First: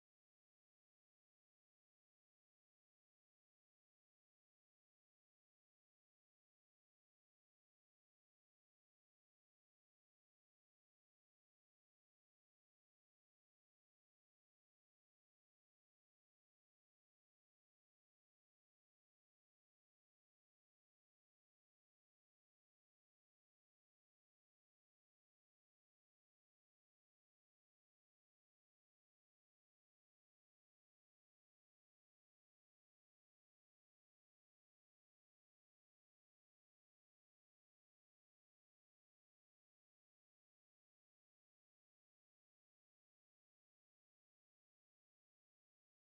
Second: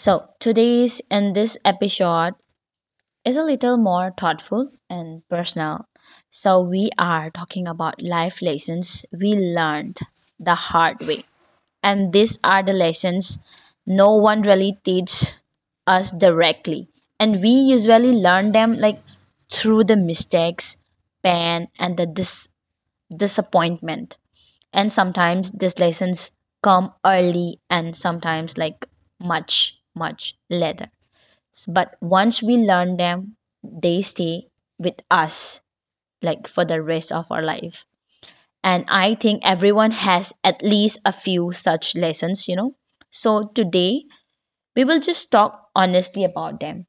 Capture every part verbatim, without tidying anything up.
So, today's and this episode is a little more thoughtful and personal. So, we are talking about life lessons we learned the hard way. And these are the lessons no one really teaches us directly. And we usually learn them like through the mistakes, pain, and the dis- disappointment. And sometimes these lessons come early and sometimes like much, much later. But once we learn them, they stay with us like for the rest of our life. And I think everyone has at least a few such lessons, you know. So today we will just talk honestly about them.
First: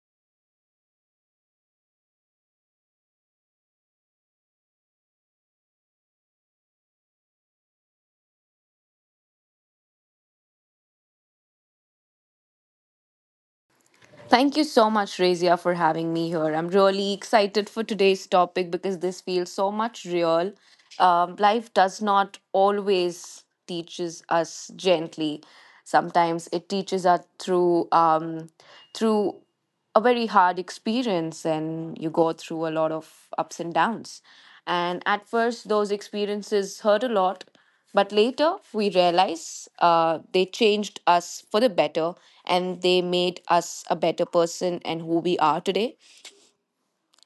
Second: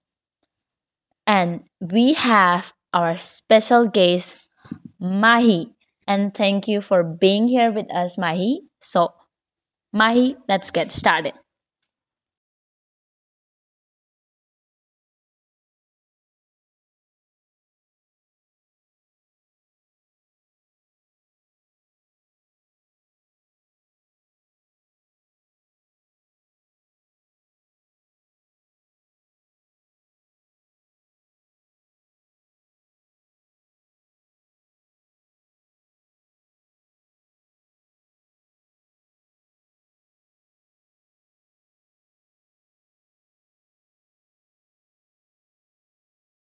And we have our special guest Mahi. And thank you for being here with us, Mahi. So, Mahi, let's get started. Thank you so much, Razia, for having me here. I'm really excited for today's topic because this feels so much real. Um, life does not always teaches us gently. Sometimes it teaches us through um, through a very hard experience, and you go through a lot of ups and downs. And at first, those experiences hurt a lot, but later we realize uh, they changed us for the better, and they made us a better person and who we are today.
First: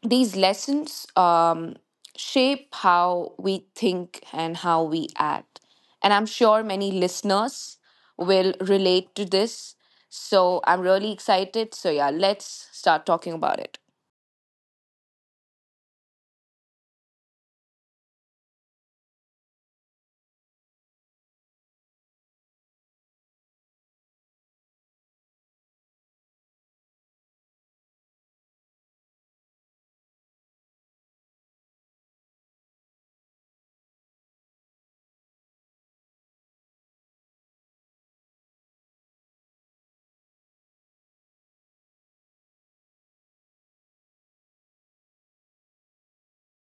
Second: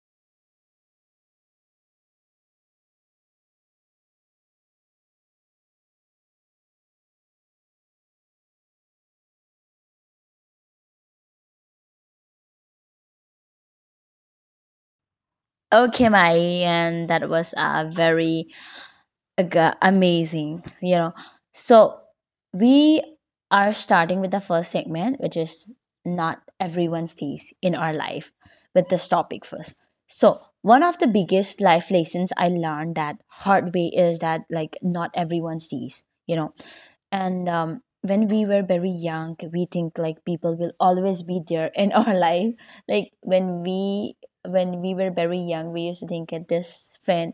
These lessons um, shape how we think and how we act. And I'm sure many listeners will relate to this. So I'm really excited. So, yeah, let's start talking about it. Okay, Mahi, and that was a very Aga- amazing, you know. So we are starting with the first segment, which is not everyone's days in our life. With this topic first, so one of the biggest life lessons I learned that hard way is that, like, not everyone's days, you know. And um, when we were very young, we think like people will always be there in our life. Like when we, when we were very young, we used to think that this friend,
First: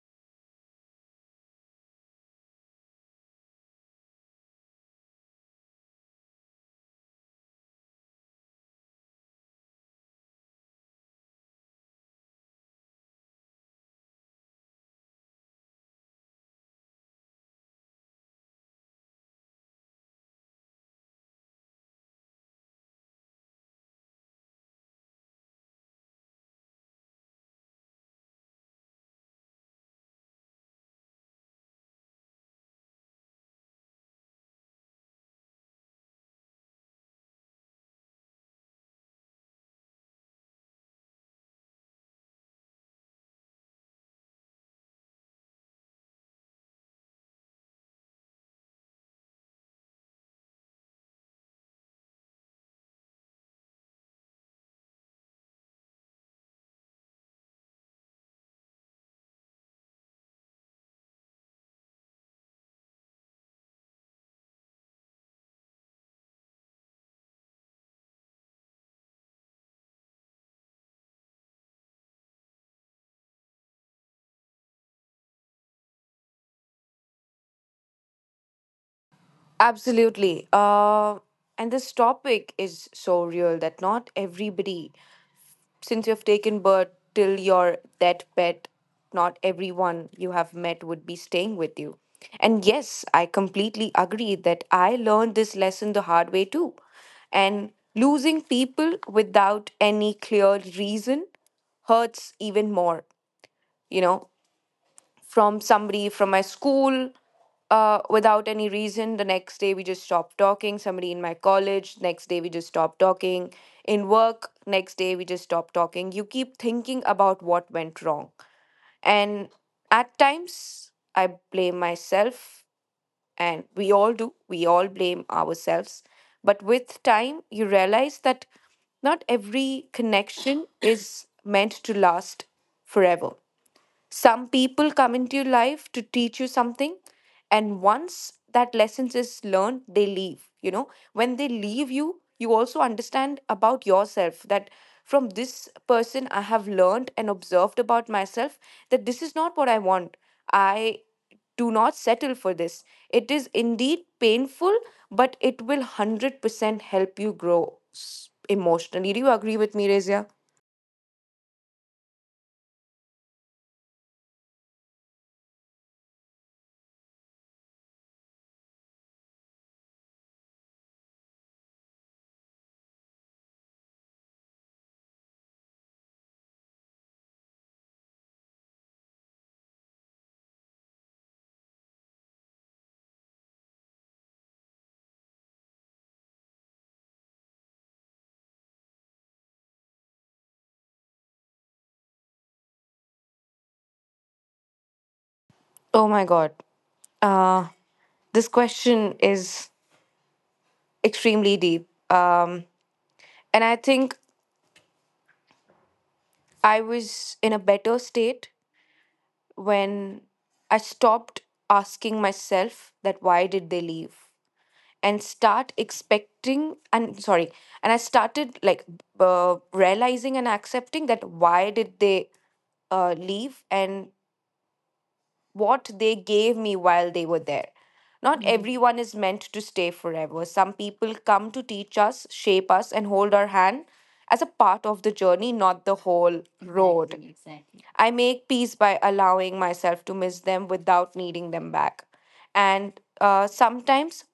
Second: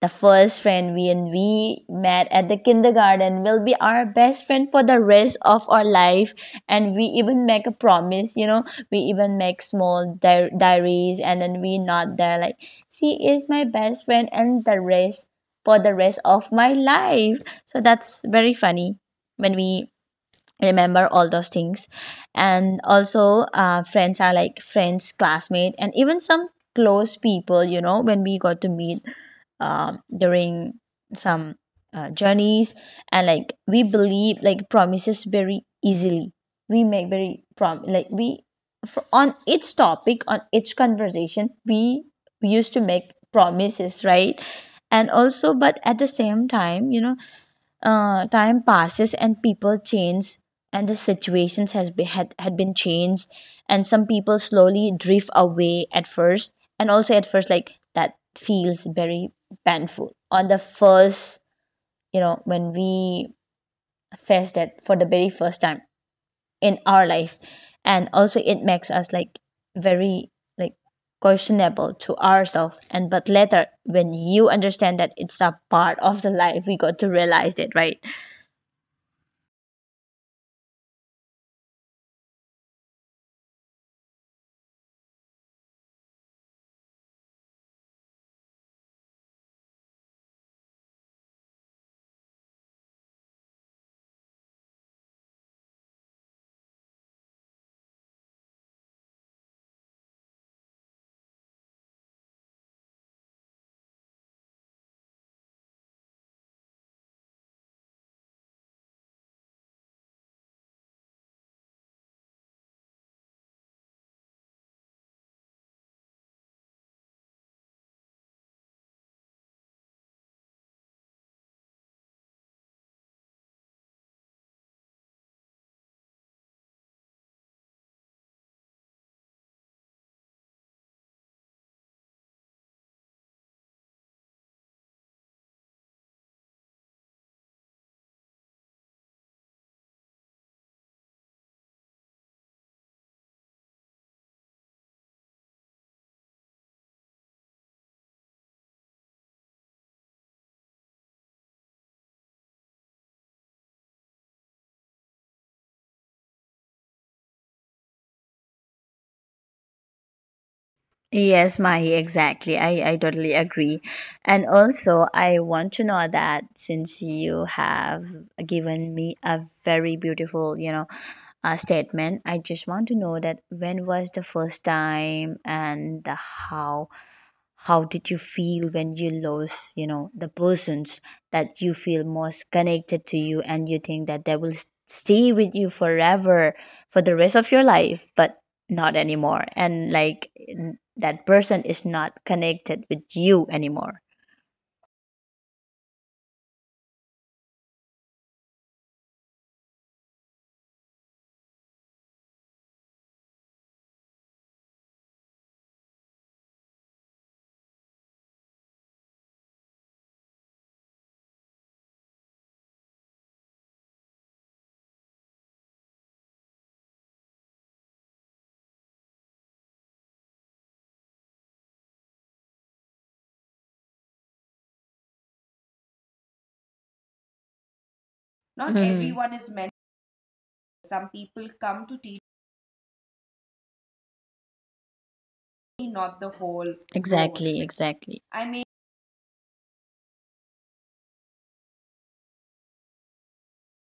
the first friend we and we met at the kindergarten, will be our best friend for the rest of our life. And we even make a promise, you know, we even make small di- diaries and then we not there like, she is my best friend and the rest, for the rest of my life. So that's very funny when we remember all those things. And also, uh, friends are like friends, classmate, and even some close people, you know, when we got to meet, um, during some uh, journeys, and like we believe like promises very easily. We make very prom like we for, on each topic, on each conversation, we we used to make promises, right? And also, but at the same time, you know, uh, time passes and people change, and the situations has been had, had been changed, and some people slowly drift away at first. And also at first, like, that feels very painful on the first, you know, when we face that for the very first time in our life. And also it makes us like very like questionable to ourselves. And but later, when you understand that it's a part of the life, we got to realize it, right? Absolutely. Uh, and this topic is so real that not everybody, since you've taken birth till your that pet, not everyone you have met would be staying with you. And yes, I completely agree that I learned this lesson the hard way too. And losing people without any clear reason hurts even more, you know, from somebody from my school, uh, without any reason. The next day, we just stopped talking. Somebody in my college, next day, we just stopped talking. In work, next day, we just stopped talking. You keep thinking about what went wrong. And at times, I blame myself, and we all do. We all blame ourselves. But with time, you realize that not every connection is meant to last forever. Some people come into your life to teach you something, and once that lesson is learned, they leave. You know, when they leave you, you also understand about yourself that from this person I have learned and observed about myself that this is not what I want. I do not settle for this. It is indeed painful, but it will one hundred percent help you grow s- emotionally. Do you agree with me, Razia? Yes, Mahi, exactly. I, I totally agree. And also, I want to know that since you have given me a very beautiful, you know, uh, statement, I just want to know that when was the first time and the how how did you feel when you lost, you know, the persons that you feel most connected to you, and you think that they will s- stay with you forever for the rest of your life, but not anymore, and like n- that person is not connected with you anymore. Oh my God. Uh, this question is extremely deep. Um, and I think I was in a better state when I stopped asking myself that why did they leave and start expecting and sorry, and I started like b- uh, realizing and accepting that why did they uh, leave, and what they gave me while they were there. Not, mhm, everyone is Not mm, meant to everyone stay is meant. forever. Some people come Some to teach people us, come, shape us, and hold our hand as a part of the journey, not the whole not the road. whole whole. Exactly, exactly. I Exactly, make exactly, peace I by mean, allowing myself to miss them without needing them back. And uh, sometimes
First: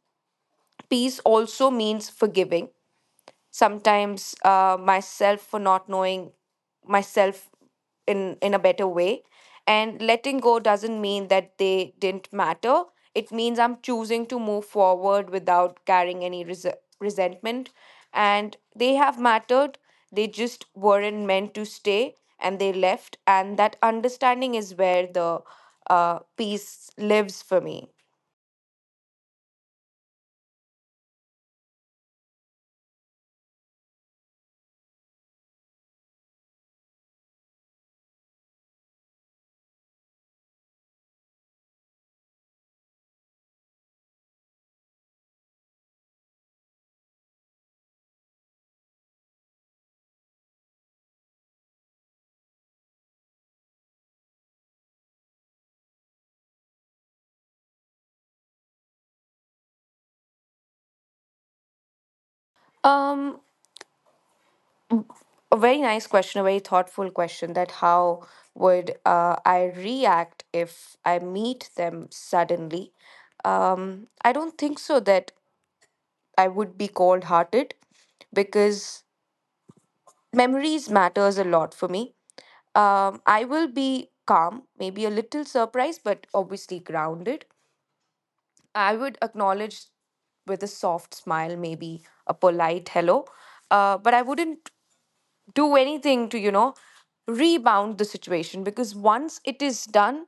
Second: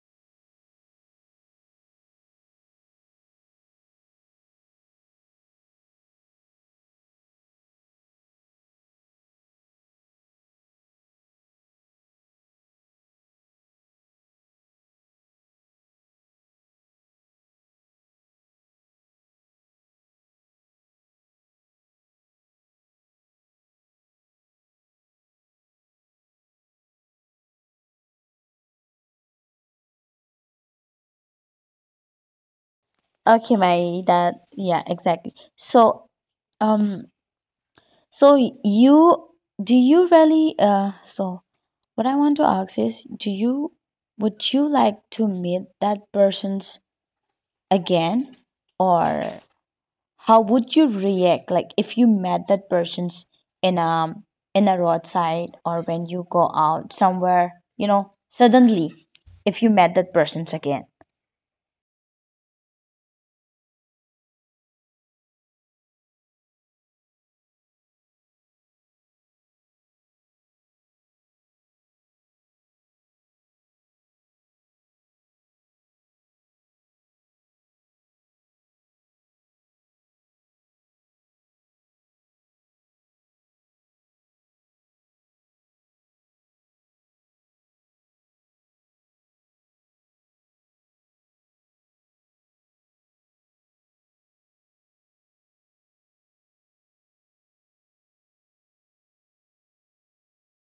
peace also means forgiving, sometimes uh, myself for not knowing myself in in a better way. And letting go doesn't mean that they didn't matter. It means I'm choosing to move forward without carrying any res- resentment. And they have mattered. They just weren't meant to stay, and they left. And that understanding is where the uh, peace lives for me. okay, my that, yeah, exactly. So um, so you, do you really uh, so what I want to ask is, do you, would you like to meet that person's again, or how would you react, like, if you met that person's in a, in a roadside, or when you go out somewhere, you know, suddenly if you met that person's again? um a very nice question, a very thoughtful question, that how would uh, I react if I meet them suddenly? Um, I don't think so that I would be cold hearted, because memories matters a lot for me. Um, I will be calm, maybe a little surprised, but obviously grounded. I would acknowledge with a soft smile, maybe a polite hello, uh, but I wouldn't do anything to, you know, rebound the situation, because once it is done,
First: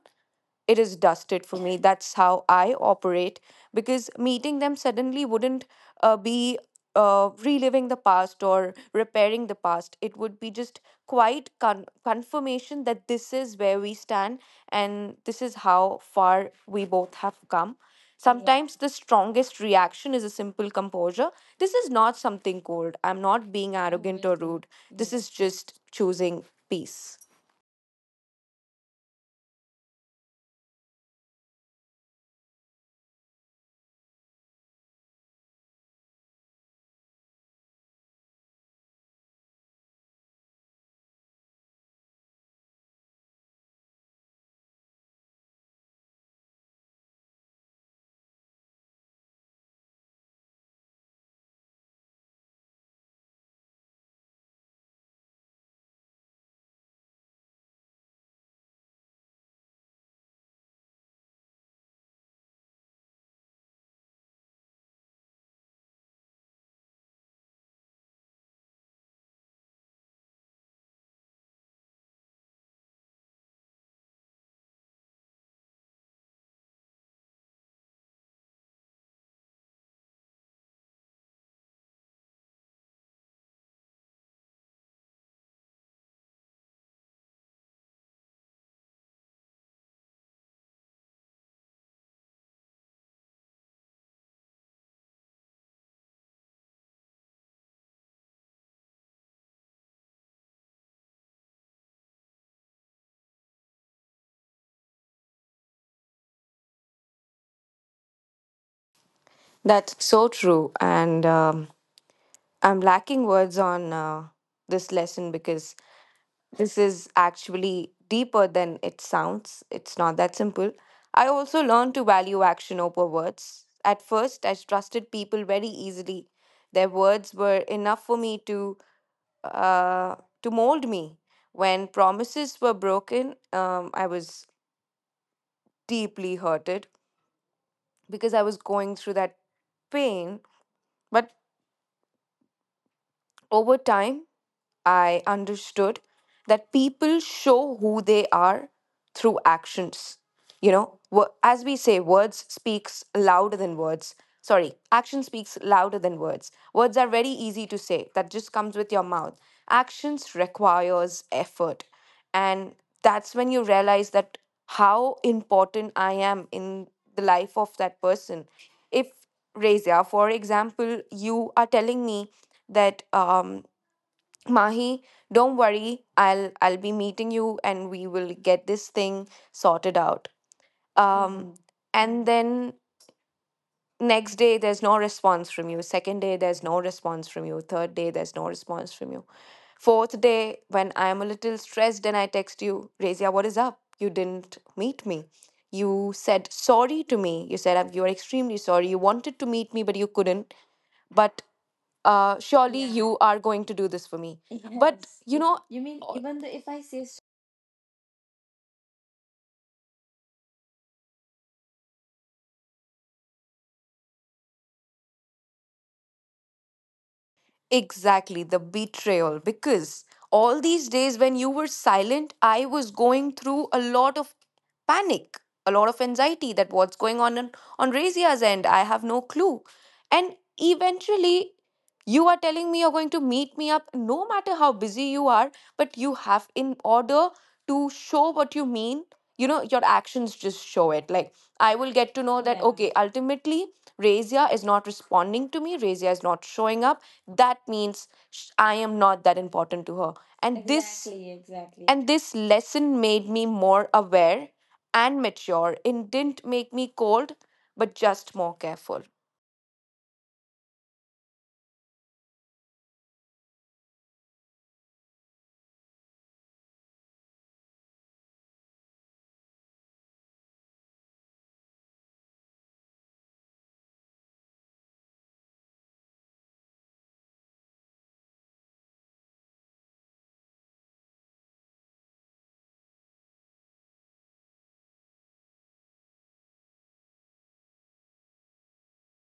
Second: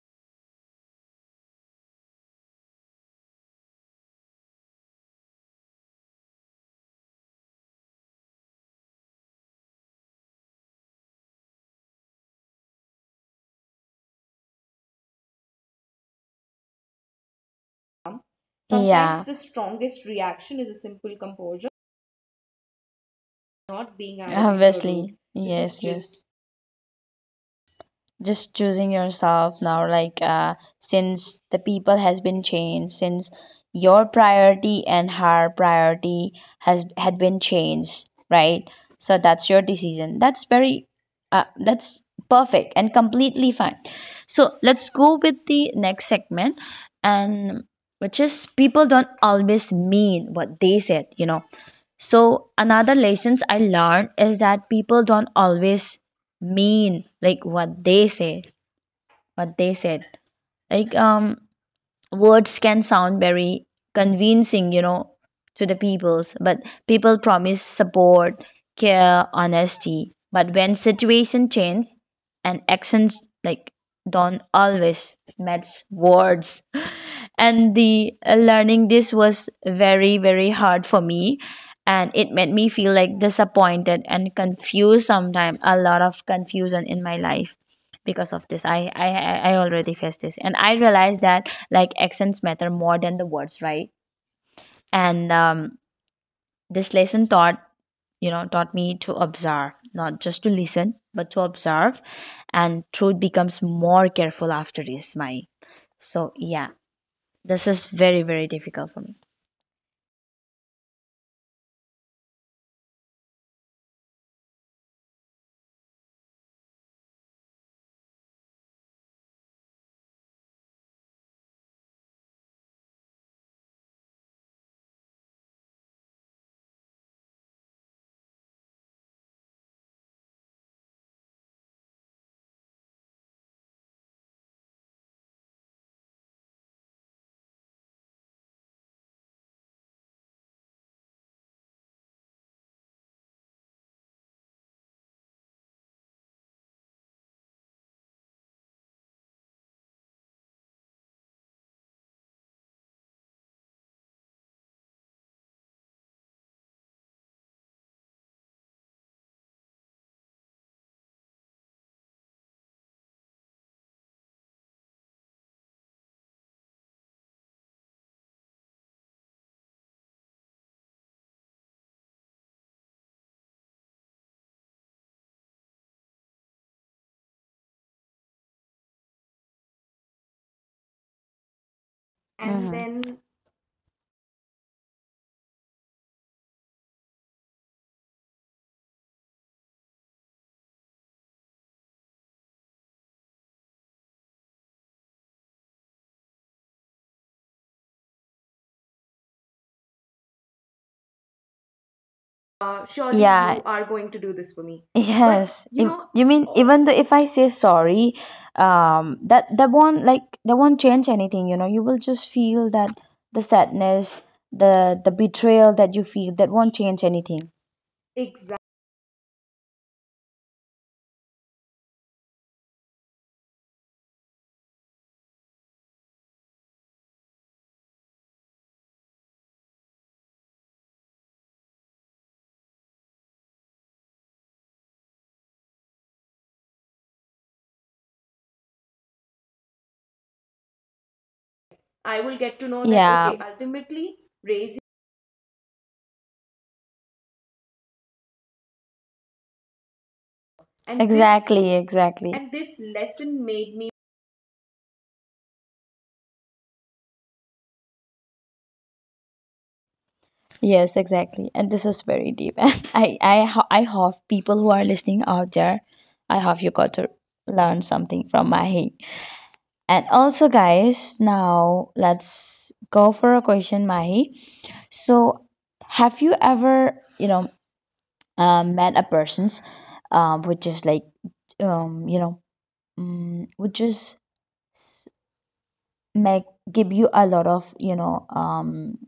it is dusted for me. That's how I operate, because meeting them suddenly wouldn't uh, be uh, reliving the past or repairing the past. It would be just quite con- confirmation that this is where we stand and this is how far we both have come. Sometimes the Sometimes, yeah, the strongest strongest reaction is a reaction simple is a simple composure. composure, This is not something cold. I'm not being not being arrogant or arrogant or rude. rude. Obviously, This this is is, yes, just just, yes just choosing peace. just choosing yourself now. Like, uh, since the people has been changed, since your priority and her priority has had been changed, right? So that's your decision. That's very, uh, that's perfect and completely fine. So let's go with the next segment, and which is people don't always mean what they said, you know. So another lessons I learned is that people don't always mean, like, what they say, what they said. Like, um words can sound very convincing, you know, to the peoples, but people promise support, care, honesty. But when situation change, and actions like don't always match words. And the uh, learning this was very very hard for me, and it made me feel like disappointed and confused. Sometimes a lot of confusion in my life because of this. I, I i I already faced this, and I realized that, like, accents matter more than the words, right? And um, this lesson taught, you know, taught me to observe, not just to listen but to observe. And truth becomes more careful after this, my. So yeah, this is very very difficult for me. That's so true. And um, I'm lacking words on uh, this lesson, because this is actually deeper than it sounds. It's not that simple. I also learned to value action over words. At first, I trusted people very easily. Their words were enough for me to uh, to mold me. When promises were broken, um, I was deeply hurted, because I was going through that pain. But over time, I understood that people show who they are through actions. You know, wo- as we say, words speaks louder than words. Sorry, action speaks louder than words. Words are very easy to say. That just comes with your mouth. Actions requires effort. And that's when you realize that how important I am in the life of that person. If Reza, for example, you are telling me that um. Mahi, don't worry. I'll I'll be meeting you and we will get this thing sorted out. Um Mhm. And And then hmm, then next day there's no response from you. Second day there's no response from you. Third day there's no response from you. Fourth day, when I am a little stressed and I text you, Razia, what is up? You didn't meet me. You said sorry to me. You said, "I'm- you are extremely sorry. You wanted to meet me but you couldn't. But uh, surely, yeah, uh, you surely, are going yeah, to you do are this for going to me. do this for But me. But yes, you know, you yes, you mean if, o- know, even you the mean, if I even say though s- if I say sorry, um, that, that won't, like, that won't change anything. You know, you will just feel that the sadness, the the betrayal that you feel, that won't change anything. exactly, the Exactly, betrayal, because all these days when you were silent, I was going through a lot of panic, a lot of anxiety that what's going on on, on Razia's end. I have no clue. And eventually, you are telling me you're going to meet me up no matter how busy you are, but you have in order to show what you mean, you know your actions just show it. Like, I will get to I know will that, yeah, get to okay, know that, yeah, okay, ultimately ultimately Razia is not raising. responding to me. Razia is not showing up. That means sh- I am not that important to her. And this, And this, exactly, exactly, exactly, and this exactly. And this lesson made me lesson made more me, aware and mature. It didn't make me cold, but just more careful. yes, exactly. And this is very deep. And I, I, ho- I hope people who are listening out there, I hope you got to learn something from Mahi. And also, guys, now let's go for a question, Mahi. So, have you ever, you know, uh, met a person's, um, which is like, um, you know, um, which is s- make give you a lot of, you know, um,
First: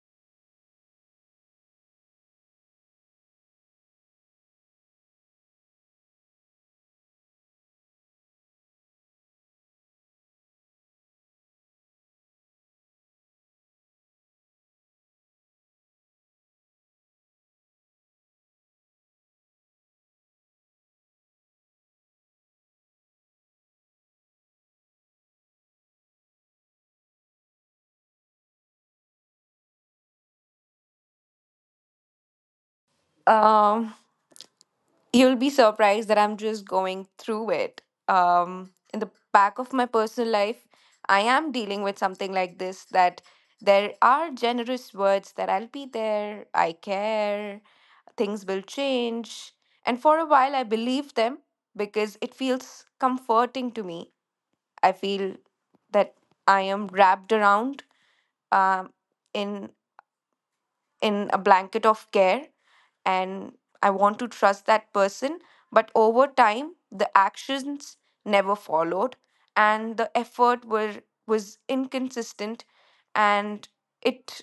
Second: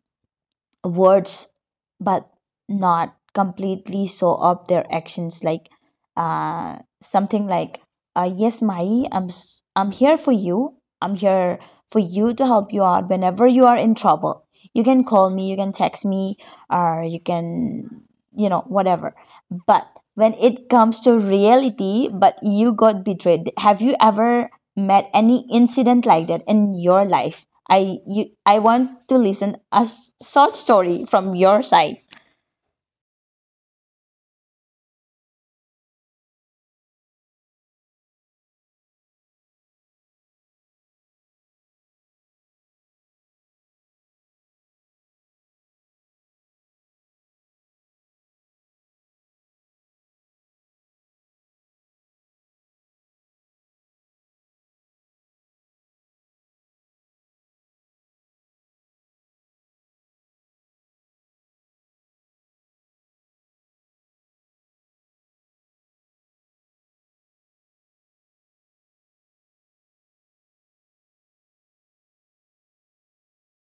words, but not completely show up their actions? Like uh, something like, uh, yes, Mai, i'm s- I'm here for you, I'm here for you to help you out whenever you are in trouble. You can call me, you can text me, or you can, you know, whatever. But when it comes to reality, but you got betrayed. Have you ever met any incident like that in your life? I you, I want to listen a s- short story from your side. um you'll be surprised that I'm just going through it. Um, in the back of my personal life, I am dealing with something like this, that there are generous words that I'll be there, I care, things will change. And for a while, I believe them, because it feels comforting to me. I feel that I am wrapped around um, in in a blanket of care, and I want to trust that person. But over time, the actions never followed, and the effort were was inconsistent, and it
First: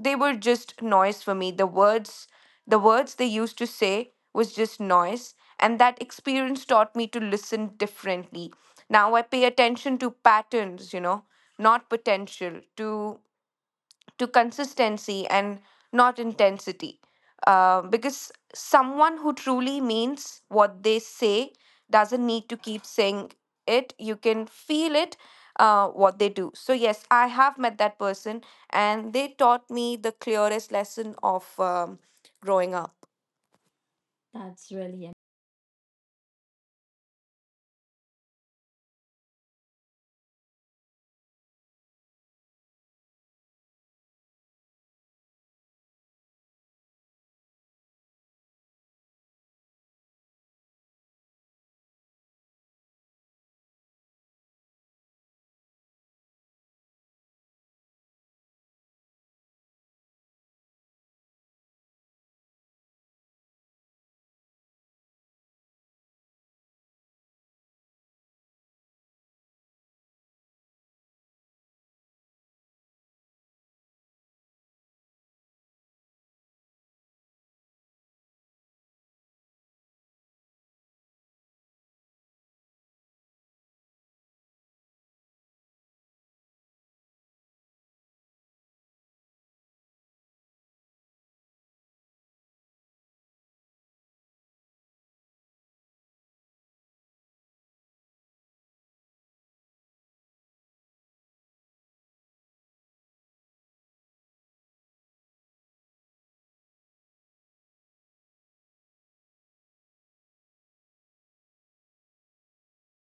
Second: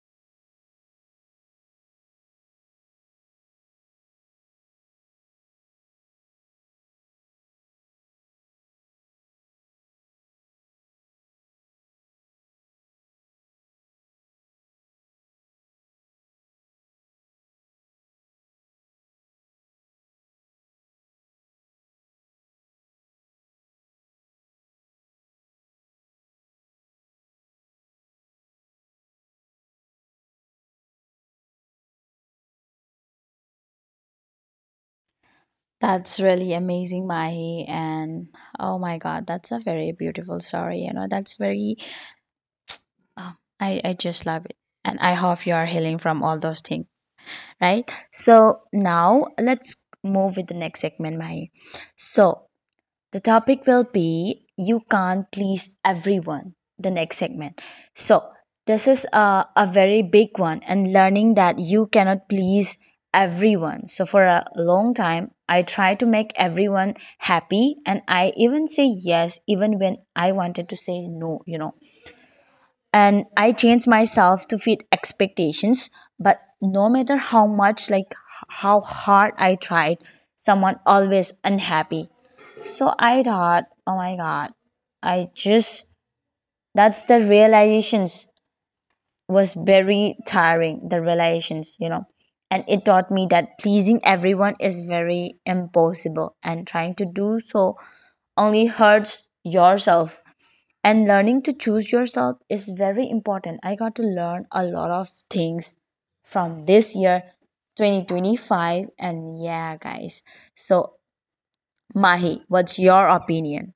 they were just noise for me. The words the words they used to say was just noise, and that experience taught me to listen differently. Now I pay attention to patterns, you know, not potential. To to consistency and not intensity. Uh, because someone who truly means what they say doesn't need to keep saying it. You can feel it, uh, what they do. So, yes, I have met that person, and they taught me the clearest lesson of um, growing up. That's really. That's really amazing, Mahi. And oh my God, that's a very beautiful story. You know, that's very, I, I just love it. And I hope you are healing from all those things, right? So now let's move with the next segment, Mahi. So the topic will be You Can't Please Everyone, the next segment. So, this is a, a very big one, and learning that you cannot please everyone. So, for a long time, I tried to make everyone happy, and I even say yes, even when I wanted to say no, you know. And I changed myself to fit expectations, but no matter how much, like, h- how hard I tried, someone always unhappy. So I thought, oh my god, I just, that's the realizations, was very tiring, the realizations, you know. And it taught me that pleasing everyone is very impossible, and trying to do so only hurts yourself. And learning to choose yourself is very important. I got to learn a lot of things from this year, twenty twenty-five. And yeah, guys, so Mahi, what's your opinion?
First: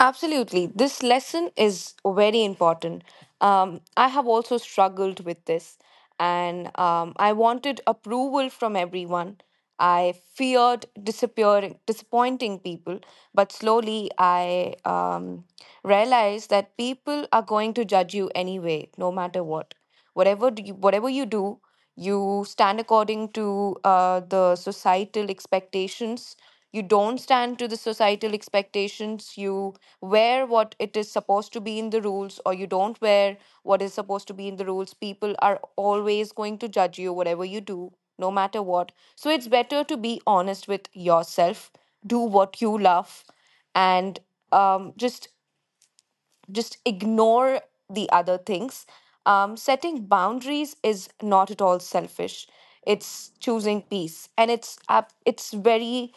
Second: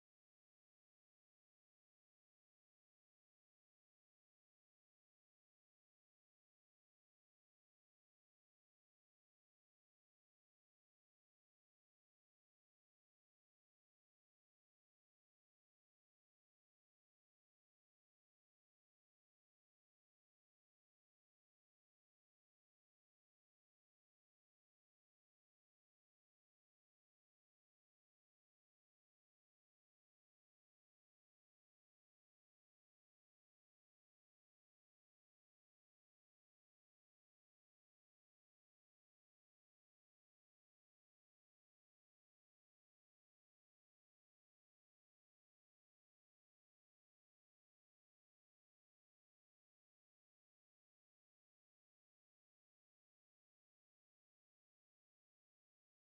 Absolutely. This lesson is very important. Um, I have also struggled with this, and um, I wanted approval from everyone. I feared disappearing, disappointing people, but slowly I um, realized that people are going to judge you anyway, no matter what. Whatever do you, whatever you do, you stand according to uh, the societal expectations. You don't stand to the societal expectations. You wear what it is supposed to be in the rules, or you don't wear what is supposed to be in the rules, people are always going to judge you, whatever you do, no matter what. So it's better to be honest with yourself, do what you love, and um, just just ignore the other things. Um, setting boundaries is not at all selfish. It's choosing peace, and it's up. It's very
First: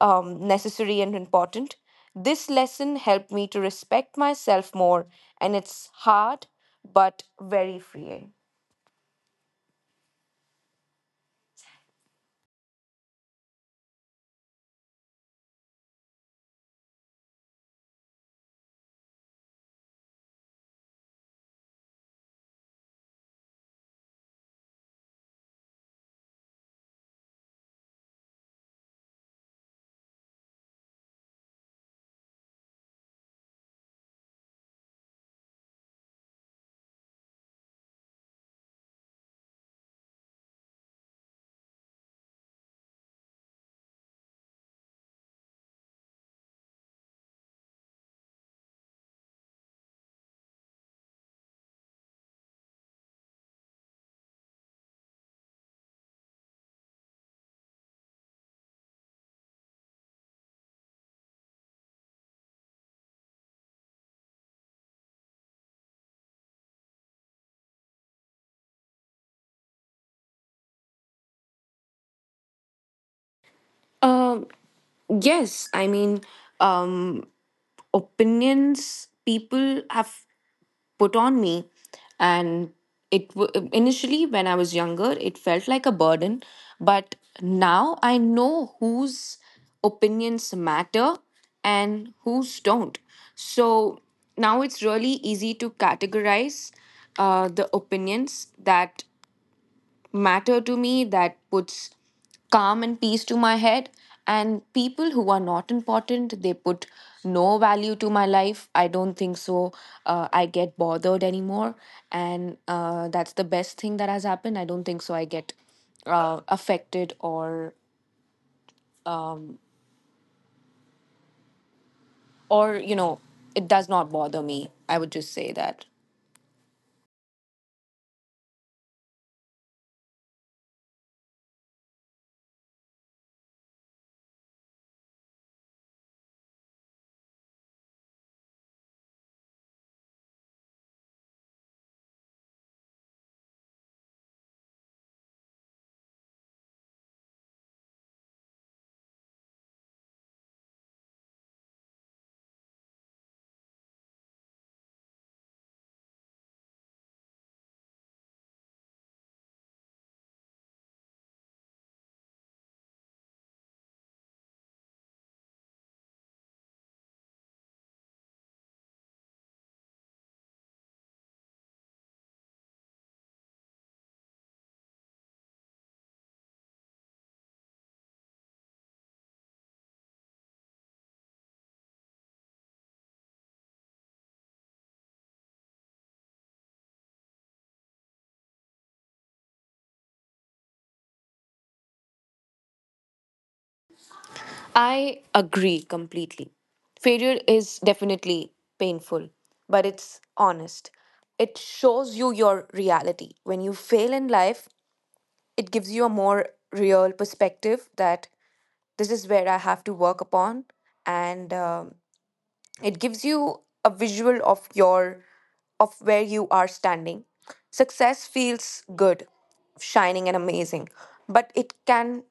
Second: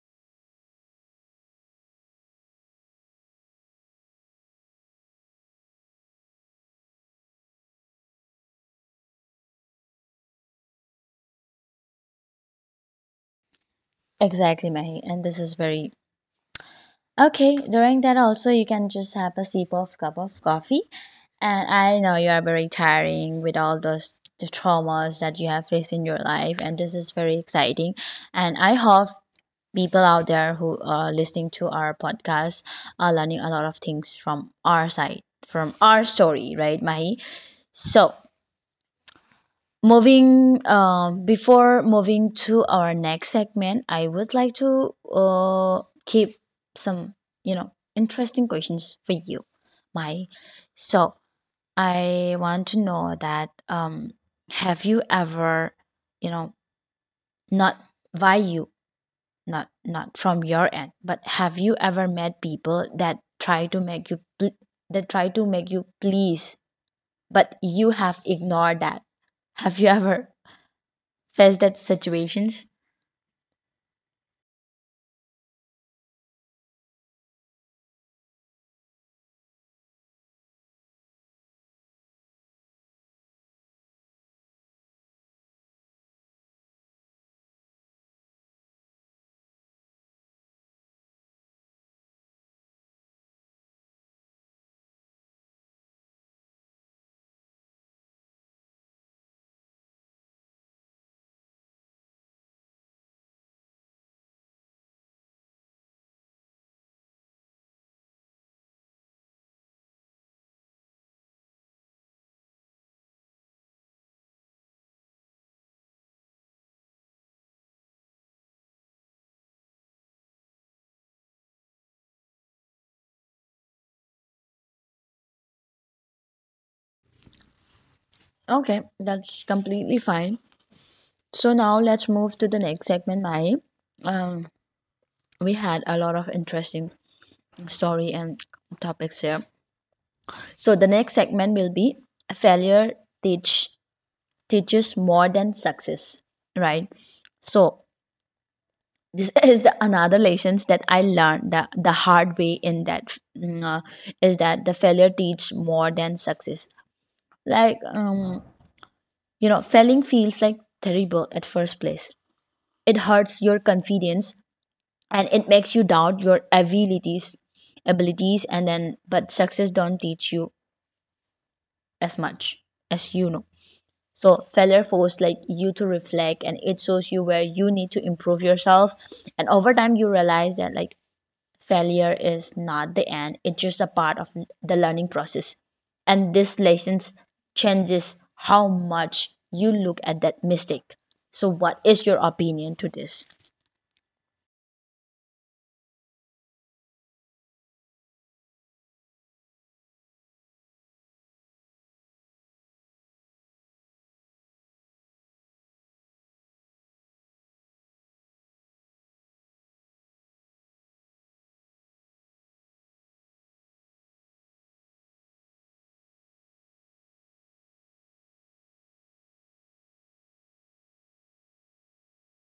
um, necessary and important. This lesson helped me to respect myself more, and it's hard but very freeing. Exactly, Mahi, and this is very, okay, during that also you can just have a sip of cup of coffee. And I know you are very tiring with all those, the traumas that you have faced in your life, and this is very exciting. And I hope people out there who are listening to our podcast are learning a lot of things from our side, from our story, right, Mahi? So, moving, um, before moving to our next segment, I would like to uh keep some, you know, interesting questions for you, Mahi. So, I want to know that, um, have you ever, you know, not value, not not from your end, but have you ever met people that try to make you pl- that try to make you please, but you have ignored that? Have you ever faced that situations? Um, yes, I mean, um, opinions, people have put on me, and it w- initially when I was younger, it felt like a burden. But now I know whose opinions matter and whose don't. So now it's really easy to categorize uh, the opinions that matter to me, that puts calm and peace to my head. And people who are not important, they put no value to my life. I don't think so. Uh, I get bothered anymore. And uh, that's the best thing that has happened. I don't think so. I get uh, affected, or um, or, you know, it does not bother me. I would just say that. Okay, that's completely fine. So now let's move to the next segment, Mai. um we had a lot of interesting story and topics here. So the next segment will be failure teach teaches more than success, right? So this is the another lessons that I learned the, the hard way in that mm, uh, is that the failure teach more than success. like um you know, failing feels like terrible at first place. It hurts your confidence and it makes you doubt your abilities abilities and then but success don't teach you as much, as you know. So failure forces like you to reflect and it shows you where you need to improve yourself. And over time you realize that, like, failure is not the end, it's just a part of the learning process. And this lessons changes how much you look at that mistake. So what is your opinion to this? I agree completely. Failure is definitely painful, but it's honest. It shows you your reality. When you fail in life, it gives you a more real perspective that this is where I have to work upon, and um, it gives you a visual of your of where you are standing. Success feels good, shining and amazing, but it can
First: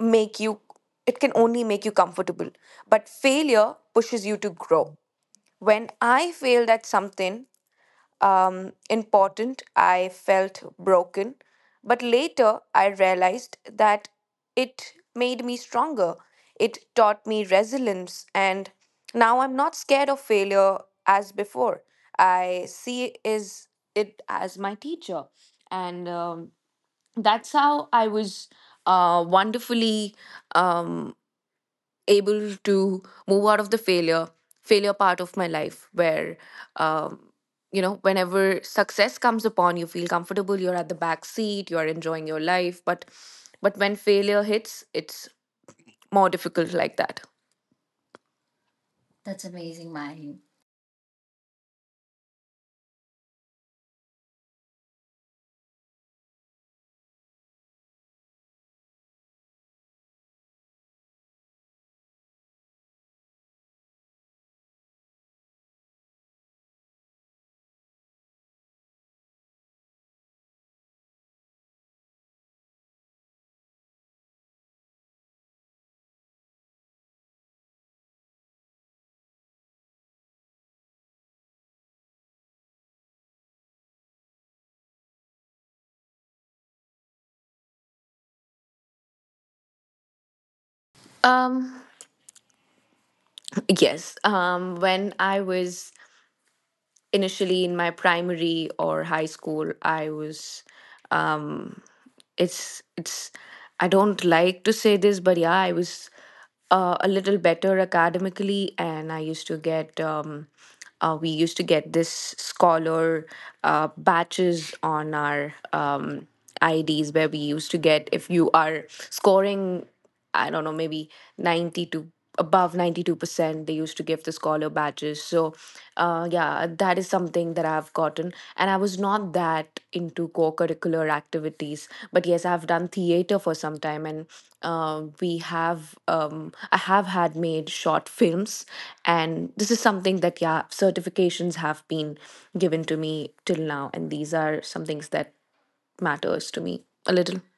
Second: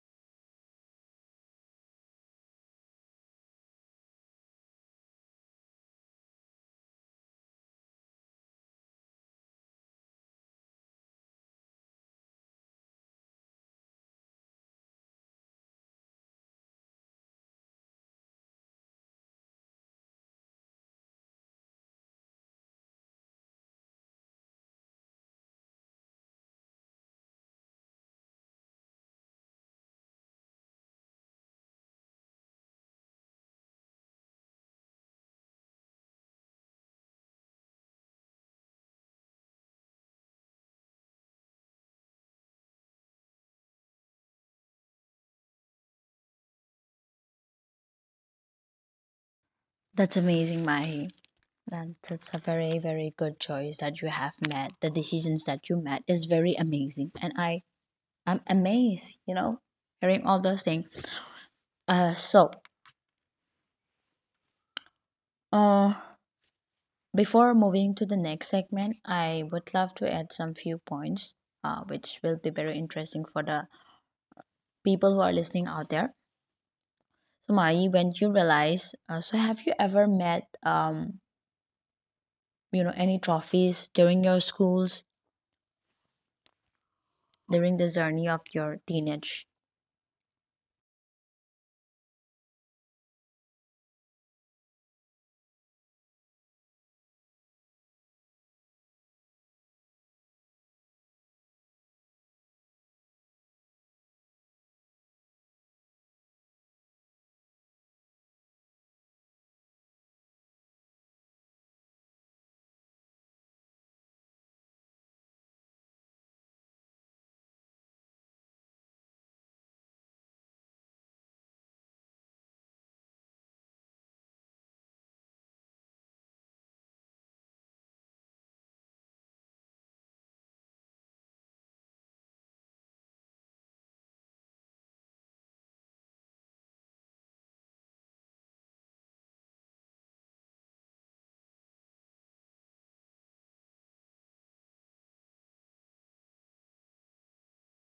make you it can only make you comfortable, but failure pushes you to grow. When I failed at something um, important, I felt broken. But later, I realized that it made me stronger. It taught me resilience. And now I'm not scared of failure as before. I see is it as my teacher. And um, that's how I was uh, wonderfully Um able to move out of the failure failure part of my life where, um, you know, whenever success comes upon, you feel comfortable, you're at the back seat, you're enjoying your life, but but when failure hits, it's more difficult like that. That's amazing, That's Mahi. amazing, Mahi. That- that's a very very good choice that you have made. The decisions that you made is very amazing and i i'm amazed, you know, hearing all those things. uh so uh Before moving to the next segment, I would love to add some few points, uh, which will be very interesting for the people who are listening out there. So, Mari, when you realize, uh, so have you ever met, um, you know, any trophies during your schools, during the journey of your teenage? um yes, um when I was initially in my primary or high school, I was, um it's it's I don't like to say this, but yeah, I was uh, a little better academically, and I used to get, um uh, we used to get this scholar uh, batches on our um ids, where we used to get, if you are scoring, I don't know, maybe ninety-two, above ninety-two percent they used to give the scholar badges. So uh, yeah, that is something that I've gotten, and I was not that into co-curricular activities, but yes, I've done theater for some time, and uh, we have um, I have had made short films, and this is something that, yeah, certifications have been given to me till now, and these are some things that matters to me a little.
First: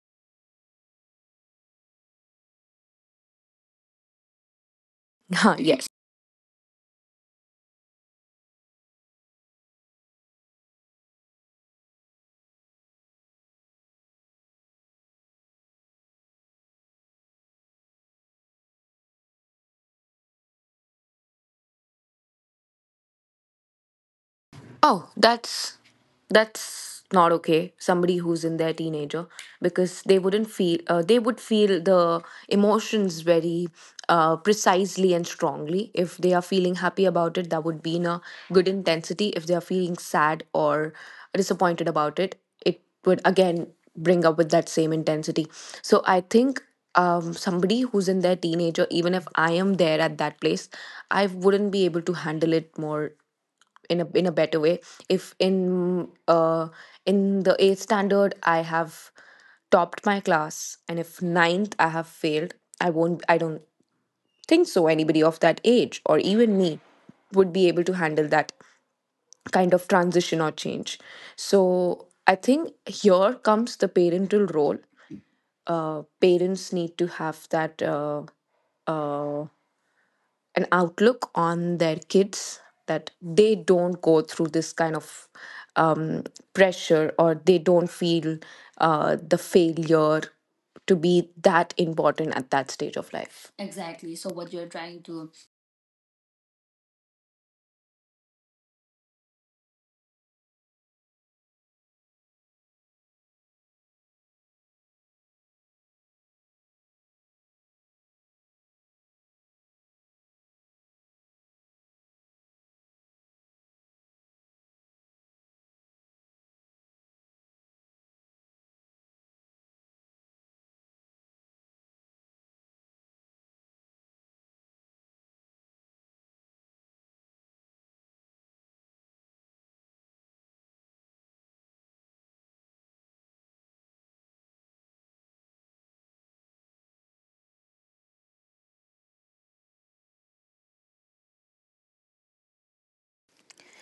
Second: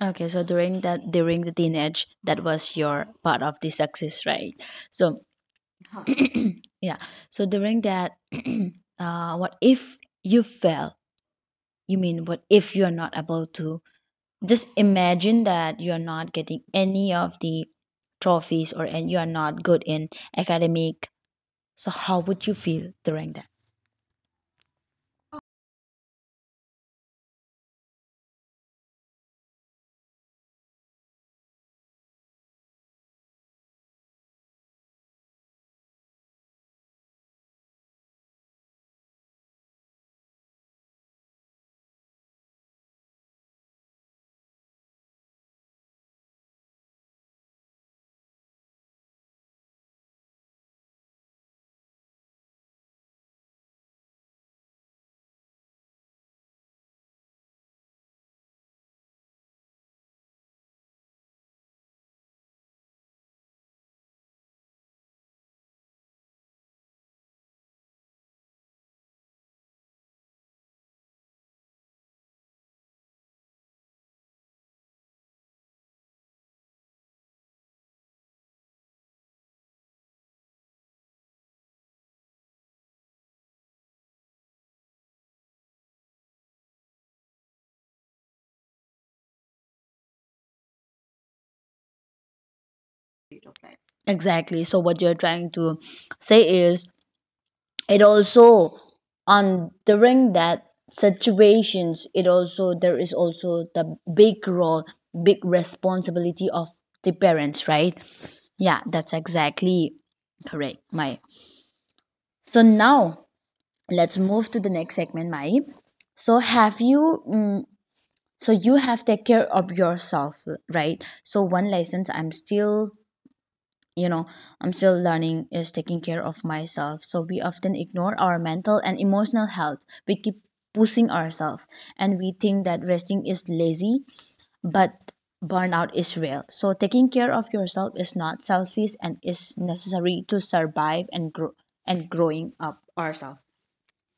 Okay, so during that, during the teenage, that was your part of the success, right? So, Okay, yes. yeah. So during that, uh, what if you fail? You mean what if you're not able to just imagine that you're not getting any of the trophies or and you are not good in academic. So how would you feel during that? Oh, that's that's not okay. Somebody who's in their teenager, because they wouldn't feel, uh, they would feel the emotions very uh, precisely and strongly. If they are feeling happy about it, that would be in a good intensity. If they are feeling sad or disappointed about it, it would again bring up with that same intensity. So I think, um, somebody who's in their teenager, even if I am there at that place, I wouldn't be able to handle it more in a in a better way. If in uh in the eighth standard I have topped my class, and if ninth I have failed, I won't I don't think so anybody of that age, or even me, would be able to handle that kind of transition or change. So I think here comes the parental role. Uh parents need to have that uh uh an outlook on their kids, that they don't go through this kind of um, pressure, or they don't feel uh, the failure to be that important at that stage of life. Exactly. Exactly. So So what what you're you're trying trying to... to say is it also on during that situations it also there is also the big role, big responsibility of the parents, right? Yeah, that's exactly correct, my. So now let's move to the next segment, Mai. So have you mm, so you have take care of yourself, right? So one lessons I'm still, you know, I'm still learning is taking care of myself. So we often ignore our mental and emotional health. We keep pushing ourselves and we think that resting is lazy, but burnout is real. So taking care of yourself is not selfish and is necessary to survive and grow and growing up ourselves.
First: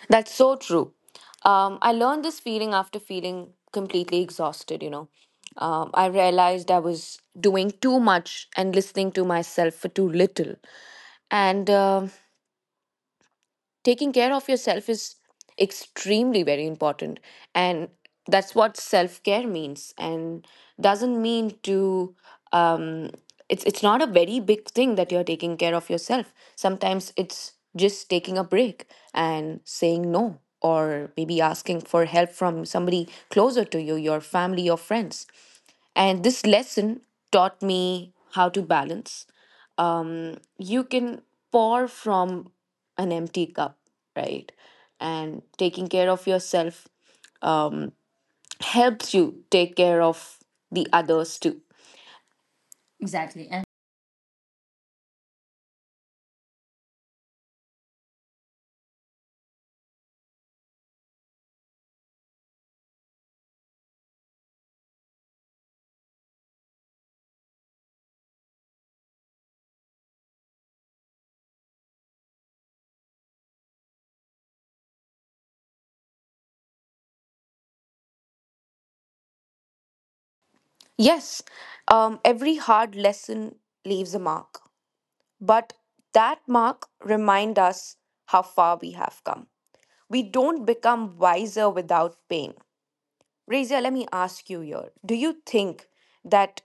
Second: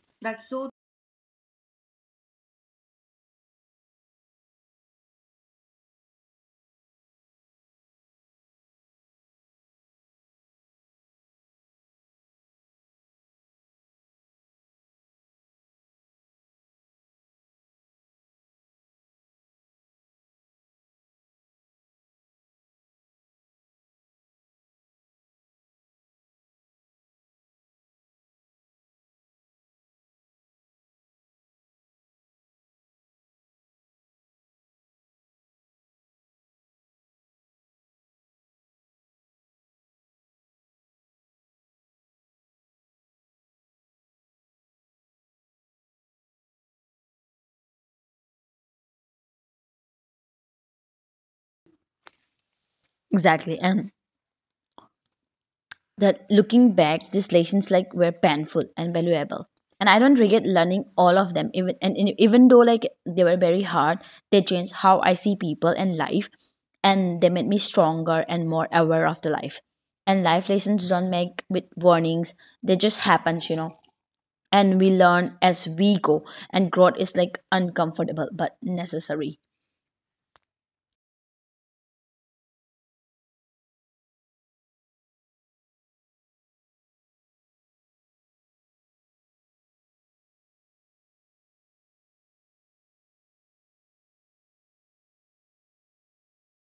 That's so true. Um, I learned this feeling after feeling completely exhausted, you know. Um, I realized I was doing too much and listening to myself for too little. And um taking care of yourself is extremely very important, and that's what self-care means, and doesn't mean to, um it's it's not a very big thing that you're taking care of yourself. Sometimes it's just taking a break and saying no, or maybe asking for help from somebody closer to you, your family or friends. And this lesson taught me how to balance. You can pour from an empty cup, right? And taking care of yourself, um, helps you take care of the others too. Exactly. Exactly. And And that looking back, these lessons like were painful and valuable. And I don't regret learning all of them. Even and, and even though like they were very hard, they changed how I see people and life. And they made me stronger and more aware of the life. And life lessons don't make with warnings. They just happens, you know. And we learn as we go. And growth is like uncomfortable but necessary. yes, um, every hard lesson leaves a mark, but that mark reminds us how far we have come. We don't become wiser without pain. Razia, let me ask you here. Do you think that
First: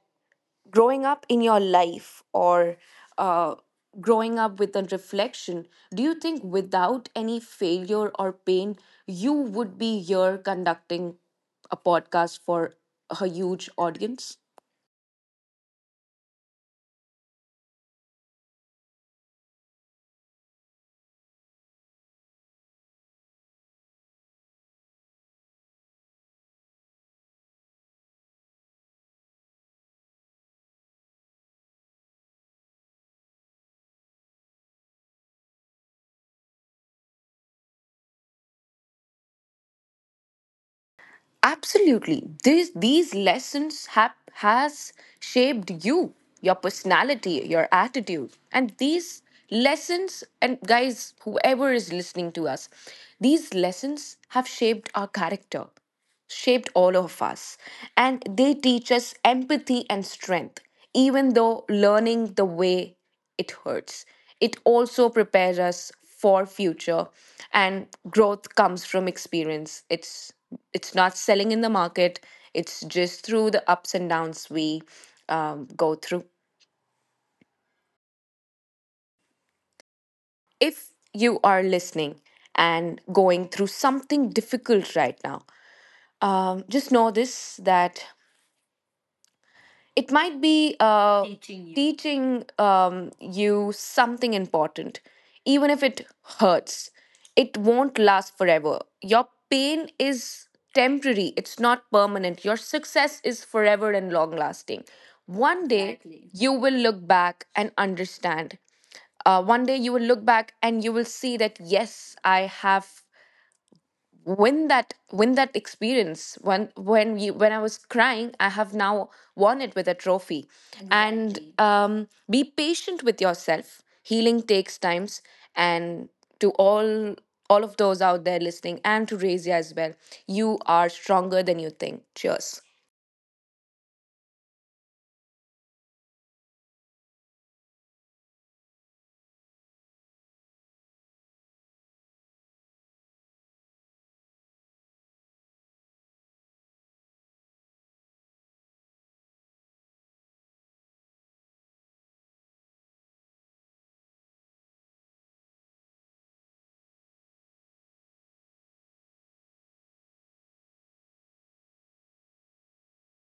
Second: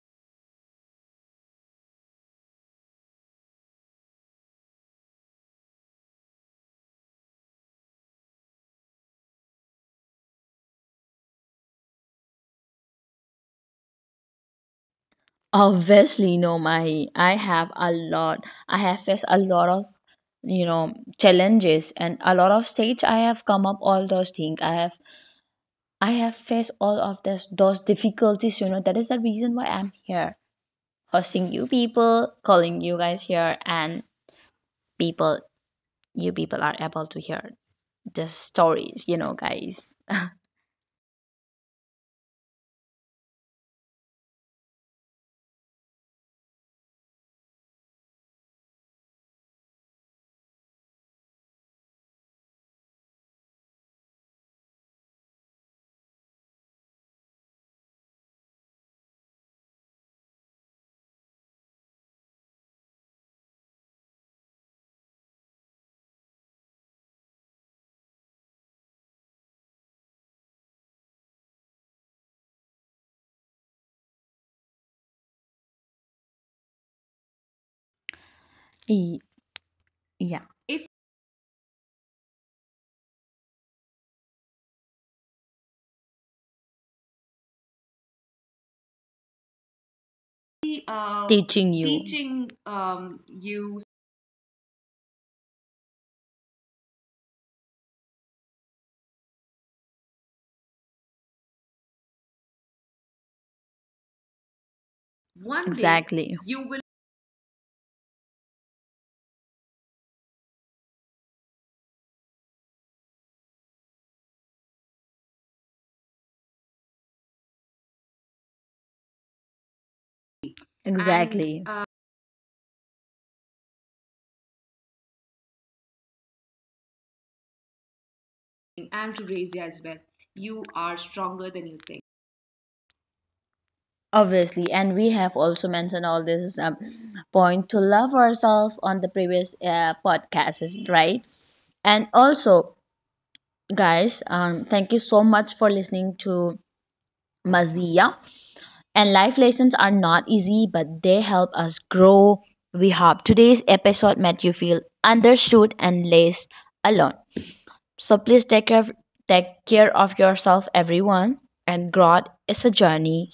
growing up in your life, or uh, growing up with a reflection, do you think without any failure or pain, you would be here conducting a podcast for a huge audience? Obviously, no, my, I have a lot. I have faced a lot of, you know, challenges and a lot of stage. I have come up all those things. I have, I have faced all of this those difficulties. You know that is the reason why I'm here hosting you people, calling you guys here, and people, you people are able to hear the stories, you know, guys. Absolutely. These these lessons have has shaped you, your personality, your attitude. And these lessons, and guys, whoever is listening to us, these lessons have shaped our character, shaped all of us. And they teach us empathy and strength. Even though learning the way, it hurts, it also prepares us for future, and growth comes from experience. It's it's not selling in the market. It's just through the ups and downs we, um, go through. E- Yeah, if If you are listening and going through something difficult right now, um, just know this, that it might be we uh, are teaching teaching you. You teaching teaching um, um, you you something important, even if it hurts. It won't last forever. Your pain is temporary, it's not permanent. Your success is forever and long lasting. one One day day, exactly, exactly. you You will will. look back and understand. Uh, one day you will look back and you will see that, yes, I have, when that when that experience, when when you when I was crying, I have now won it with a trophy. And And exactly, exactly. uh, um, be patient with yourself. Healing takes times. And to all all of those out there listening, and and to to Razia Razia as as well, well. you You are are stronger stronger than than you you think. think. Cheers. Obviously, and we have also mentioned all this um, point to love ourselves on the previous uh, podcasts, right? And also, guys, um, thank you so much for listening to Mazia. And life lessons are not easy, but they help us grow. We hope today's episode made you feel understood and less alone. So please take care, take care of yourself, everyone. And growth is a journey.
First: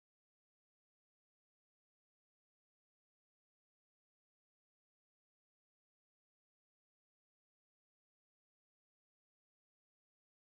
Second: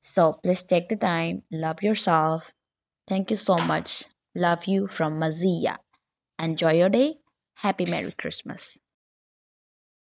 So please take the time, love yourself. Thank you so much. Love you from Mazia. Enjoy your day. Happy Merry Christmas.